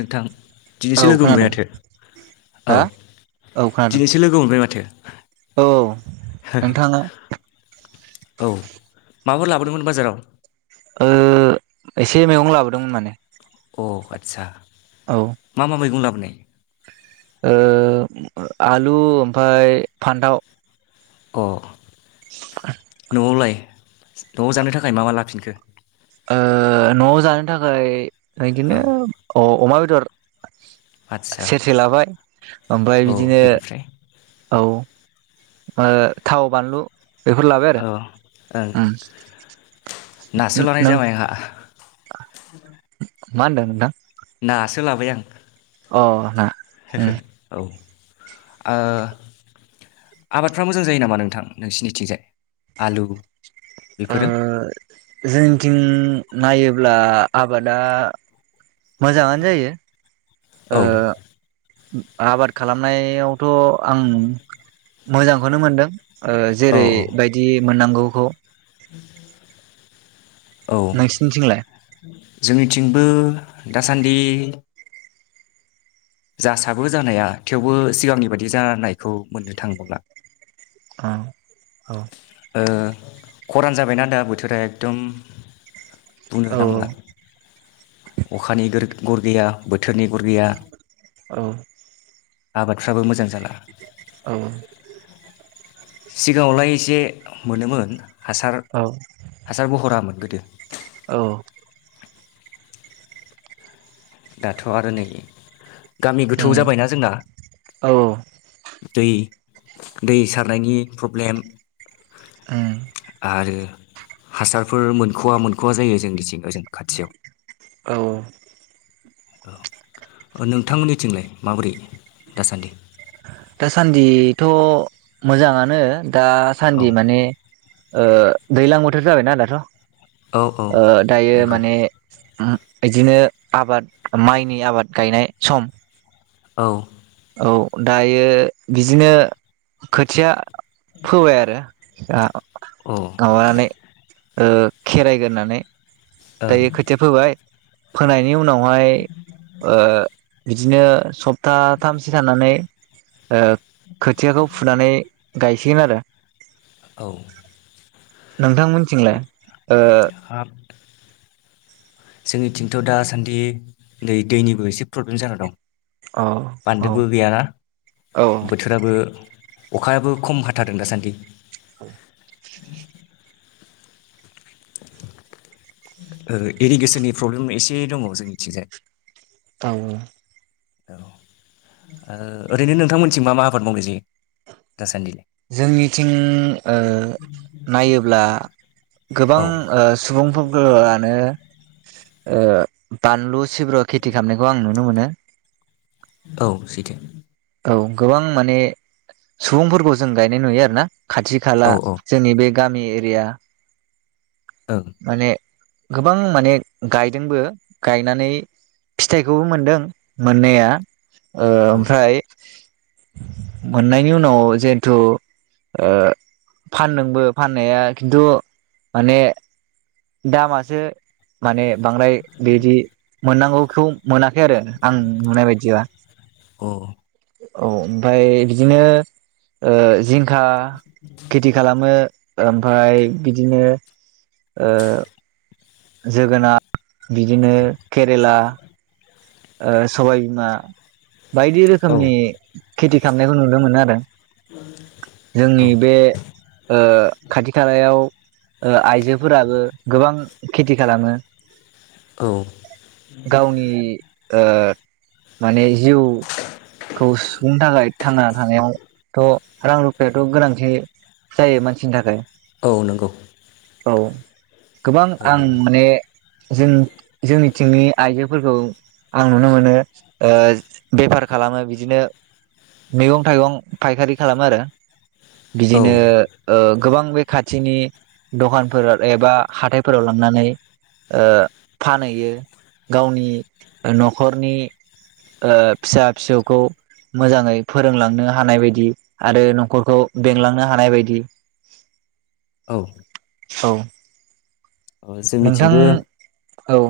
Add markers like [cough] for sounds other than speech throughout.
नोंथां औ दिनैसो लोगो खोनादों मोनबाय माथो औ हा औ खोनादों दिनैसो लोगो मोनबाय माथो औ औ नोंथाङा औ माबाफोर लाबोदोंमोन बाजाराव? ओ एसे मैगं लाबोदोंमोन माने। अ आदसा औ मा मा मैगं लाबो [unintelligible] ओ आलु ओमफाय फान्थाव अ न'आवलाय न'आव जानो थाखाय मा मा लाफिनखो? ओ न'आव जानो थाखाय इदिनो औ अ-अमा बे दर आदसा सेरसे लाबाय ओमफ्राय औ बिदिनो बेनिफ्राय औ ओ थाव बानलु बेफोर लाबाय आरो औ ओं नासो लानाय नों जाबाय आंहा [unintelligible] [inaudible] मा होनदों नोंथां? नासो लाबाय आं अ ना उम [unintelligible] औ ओ आबादफ्रा मोजां जायो नामा नोंथां नोंसिनिथिंजाय आलु ओ बेफोरो जोंथिं नायोब्ला आबादा मोजाङानो जायो औ ओ आबाद खालामनायाव थ' आं मोजांखौनो मोनदों ओ औ जेरै औ बायदि मोननांगौ [unintelligible] औ नोंसिनिथिंलाय जोंनिथिंबो दासान्दि जासाबो जानाया थेवबो सिगांनि बादि जानायखौ मोननो थांबावला औ औ ओ खरान जाबायना दा बोथोरा एकदम बुंनो औ नांला अखानि गोरग गर गैया बोथ थोरनि गरगैया औ आबादफ्राबो मोजां जाला औ सिगाङावलाय एसे मोनोमोन हासार औ हासार बहरा मोन दे औ दाथ आरो नै गामि गोथौ उम जाबायना जोंना औ दै दै सारनायनि प्रब्लेम उम आरो हासारफोर मोनखवा मोनखवा जायो जोंनिथिं ओजों खाथियाव औ औ औ ओ नोंथांमोननिथिंलाय माबोरै दासान्दि दासान्दिथ मोजाङानो। दासान्दि औ माने ओ दैलां बोथोर जाबायना दाथ औ औ ओ दायो नंगौ माने उम बिदिनो आबाद माइनि आबाद गायनाय सम औ औ दायो बिदिनो खोथिया फोबाय आरो औ गावनै ओ खेराइगोरनानै दायो ओं खोथिया फोबाय फोनायनि उनाव माइ ओ बिदिनो सप्ताथामसो थाननानै ओ खोथियाखौ फुनानै गायसिगोन आरो औ नोंथांमोनथिंलाय ओ हाब जोंनिथिंथ दासान्दि दै दैनिबो एसे प्रब्लेम जाना दं। औ औ बान्दोबो गैयाना औ बोथोराबो अखायाबो खम हाथारदों दासान्दि औ इरिगेसननि प्रब्लेम एसे दङ जोंनिथिंजाय औ औ ओ ओरैनो नोंथांमोनथि मा मा आ आबाद मावनाय जायो दासान्दिलाय जोंनिथिं ओ नायोब्ला गोबां औ ओ सुबुंफोरानो ओ बानलु सिब्र खेथि खालामनायखौ आं नुनो मोनो। औ सैथो औ गोबां माने सुबुंफोरखौ जों गायनाय नुयो आरो ना खाथि खाला औ जोंनि बे गामि एरिया ओं माने गोबां माने गायदोंबो गायनानै फिथाइखौबो मोनदों मोननाया ओ औ ओमफ्राय मोननायनि उनाव जिहेथु ओ फानदोंबो फाननाया खिन्थु माने दामासे माने बांद्राय बिदि मोननांगौखौ मोनाखै आरो आं नुनाय बायदिबा औ औ ओमफ्राय बिदिनो ओ जिंखा खेथि खालामो ओमफाय बिदिनो ओ जोगोनार बिदिनो केरेला ओ सबाय बिमा बायदि रोखोमनि औ खेति खालामनायखौ नुनो मोनो आरो औ जोंनि बे ओ खाथि खालायाव ओ आइजोफोराबो गोबां खेथि खालामो औ गावनि ओ माने जिउखौ सुफुंनो थाखाय थांना थानायावथ रां रुफायाथ गोनांथि जायो मानसिनि थाखाय औ नंगौ औ गोबां ओ आं माने जों जोंनिथिंनि आइजोफोरखौ आं नुनो मोनो ओ बेफार खालामो बिदिनो मैगं थाइगं फायखारि खालामो आरो औ बिदिनो ओ गोबां बे खाथिनि दखानफोराव एबा हाथायफोराव लांनानै ओ फानहैयो गावनि नखरनि ओ फिसा फिसौखौ मोजाङै फोरोंलांनो हानाय बायदि आरो नखरखौ बेंलांनो हानाय बायदि ओ औ नोंथां जोंनिथिंबो औ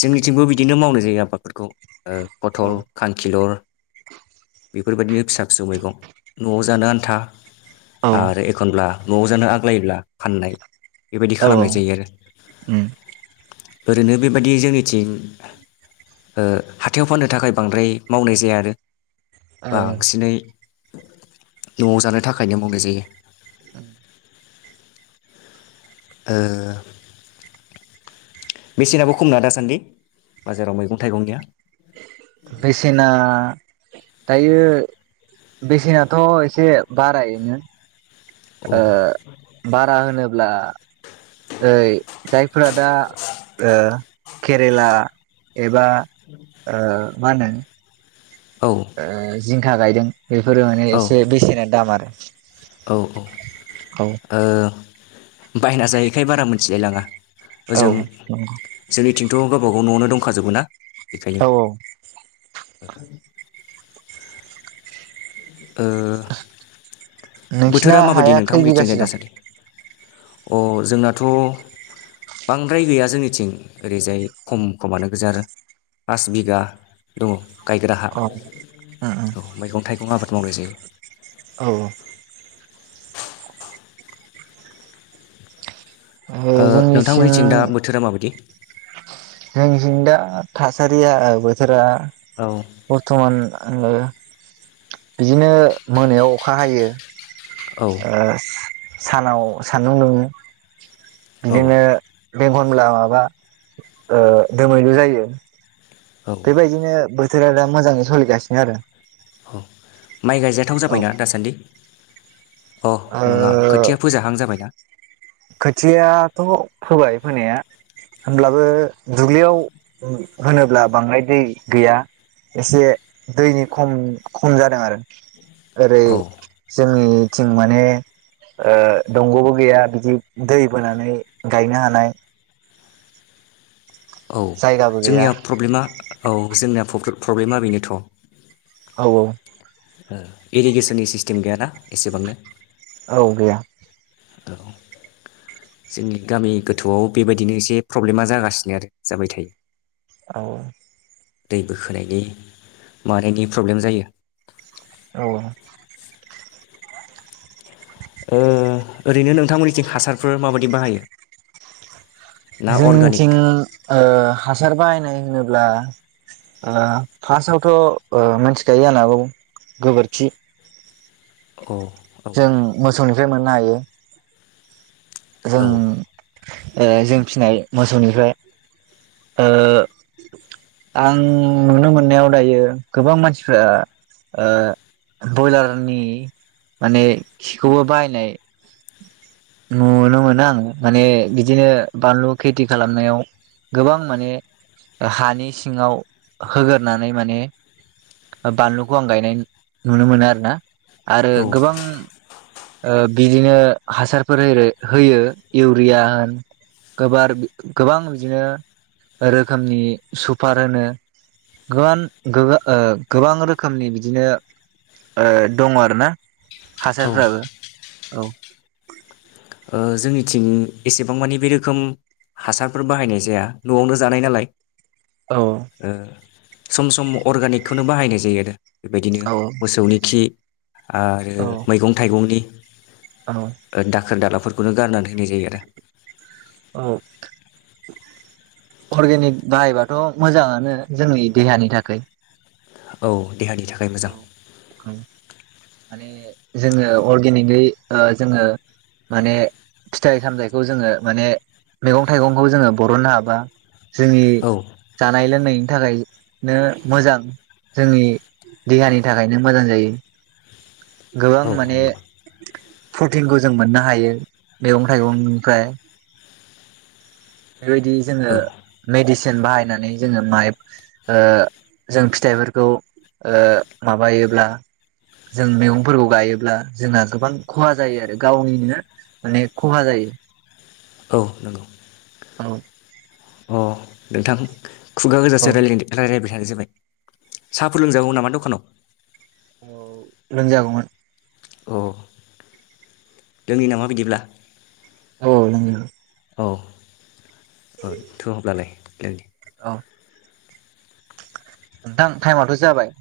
जोंनिथिंबो बिदिनो मावनाय जायो आबादफोरखौ ओ पथल औ खानखिलर बेफोरबायदिनो फिसा फिसौ मैगं नआव जानो आन्था औ आरो एखनब्ला न'आव जानो आग्लायोब्ला फाननाय बेबायदि औ खालामनाय जायो आरो उम ओरैनो बे बादि जोंनिथिं ओ हाथायाव फाननो थाखाय बांद्राय मावनाय जाया आरो ओ बांसिनै न'आव जानो थाखायनो मावनाय जायो। उम ओ बेसेनाबो खमना दासान्दि बाजाराव मैगं-थाइगंनिया बेसेना दायो बेसेनाथ एसे बारायनो औ ओ बारा होनोब्ला ओय जाय फोरा दा ओ केरेला एबा ओ मा होनदों? औ आ जिंखा गायदों बेफोरो माने औ एसे बेसेना दाम आरो। [inaudible] औ औ औ ओ बायना जायैखाय बारा मिथिलाय लाङा। औ ओजों नंगौ जोंनिथिं थ गावबा गाव न'वावनो दंखाजोबो ना बेखायनो औ औ [unintelligible] ओ नोंसिना बोथोरा माबायदि हाया खै नोंथांमोननिथिंलाय बिगासो दं? दासान्दि अ जोंनाथ बांद्राय गैया जोंनिथिं ओरैजाय खम खमानो गोजा आरो। पास बिगा दङ। गायग्रा हा, औ उम उम औ मैगं-थाइगं आबाद खौ मावनाय जायो। औ औ ओ नोंथांमोनिथिं दा बोथोरा माबायदि? जोंनिजों दा थासारिया बोथोरा औ बरथमान आङो बिदिनो मोनायाव अखा हायो। औ ओ सानाव सान्दुं दुङो। औ बिदिनो एखनब्ला माबा ओ दोमैलु जायो। औ बेबायदिनो बोथोरा दा मोजाङै सोलिगासिनो आरो। औ माइ गायजाथाव औ जाबायना दासान्दि? अ, ओ नङा खोथिया फोजाहां जाबाय ना? खोथियाथ' फोबाय फोनाया। होनब्लाबो दुब्लियाव होनोब्ला बांद्राय दै गैया एसे दैनि खम खम जादों आरो। ओरै औ जोंनि थिं माने ओ दंग'बो गैया बिदि दै बोनानै गायनो हानाय औ जायगाबो गैया जोंनिया प्रब्लेमा औ जोंनिया प्रब्लेमा बेनोथ' औ औ इरिगेसननि सिस्टेम गैयाना एसेबांनो। औ गैया। औ जोंनि गामि गोथौआव बेबायदिनो एसे प्रब्लेमा जागासिनो आरो जाबाय थायो। औ दै बोखोनायनि मानायनि प्रब्लेम जायो। औ ओ ओरैनो नोंथांमोननिथिं हासारफोर माबायदि बाहायो? ना अर्गानिक जोंथिं ओ हासार बाहायनाय होनोब्ला ओ फार्स्टआवथ' ओ मिथिखायो जानोागौ गोबोरखि औ जों मोसौनि फ्राय मोननो हायो। जों औ ओ जों फिनाय मोसौनिफ्राय ओ आं नुनो मोननायाव दायो गोबां मानसिफ्रा ओ बयलारनि माने खिखौबो बाहायनाय नुनो मोनो आं माने बिदिनो बानलु खेथि खालामनायाव गोबां माने हानि सिङाव होगोरनानै माने बानलुखौ आं गायनाय नुनो मोनो आरो ना। आरो औ गोबां ओ बिदिनो हासार फोर‌ ओरो-होयो इउरिया होन गोबार-गोबां बिदिनो रोखोमनि सुपार होनो गोबां ओ गोबां रोखोमनि बिदिनो दङ आर ना। औ हासारफ्राबो औ ओ जोंनिथिं एसेबां मानि बे रोखोम हासारफोर बाहायनाय जाया न'आवनो जानाय नालाय। औ ओ सम सम अर्गानिकखौनो बाहायनाय जायो बेबायदिनो मोसौनि खि आरो मैगं थाइगंनि [inaudible] औ खोनदा नखरफोरखौनो गारनानै होनाय जायो आरो औ अर्गेनिक बाहायबाथ' मोजाङानो जोंनि देहानि थाखाय औ देहानि थाखाय मोजां औ माने जोङो अरगेनिकै ओ जोङो माने फिथाइ सामथाइखौ जोङो माने मैगं थाइगंखौ जोङो बरननो हाबा जोंनि औ जानाय लोंनाय थाखायनो मोजां जोंनि देहानि थाखायनो मोजां जायो गोबां औ माने नंगौ प्रटिनखौ जों मोननो हायो मैगं थाइगंनिफ्राय बेबायदि जोङो औ मेदिसिन सिन बाहायनानै जोङो जों माय ओ जों फिथाइफोरखौ ओ माबायोब्ला जों मैगंफोरखौ गायोब्ला जोंना गोबां खहा जायो आरो गावनिनो माने खहा जायो औ नंगौ औ अ नोंथां खुगा औ गोजासे रायलायदो रायलायबाय आरो जाबाय साहाफोर लोंजागौमोन नामा दखानाव औ लोंजागौमोन अ लोंनि नामा बिदिब्ला औ लोंगोन औ थौ होनब्लालाय लोंदिनि अ नोंथां टाइमाथ' जाबाय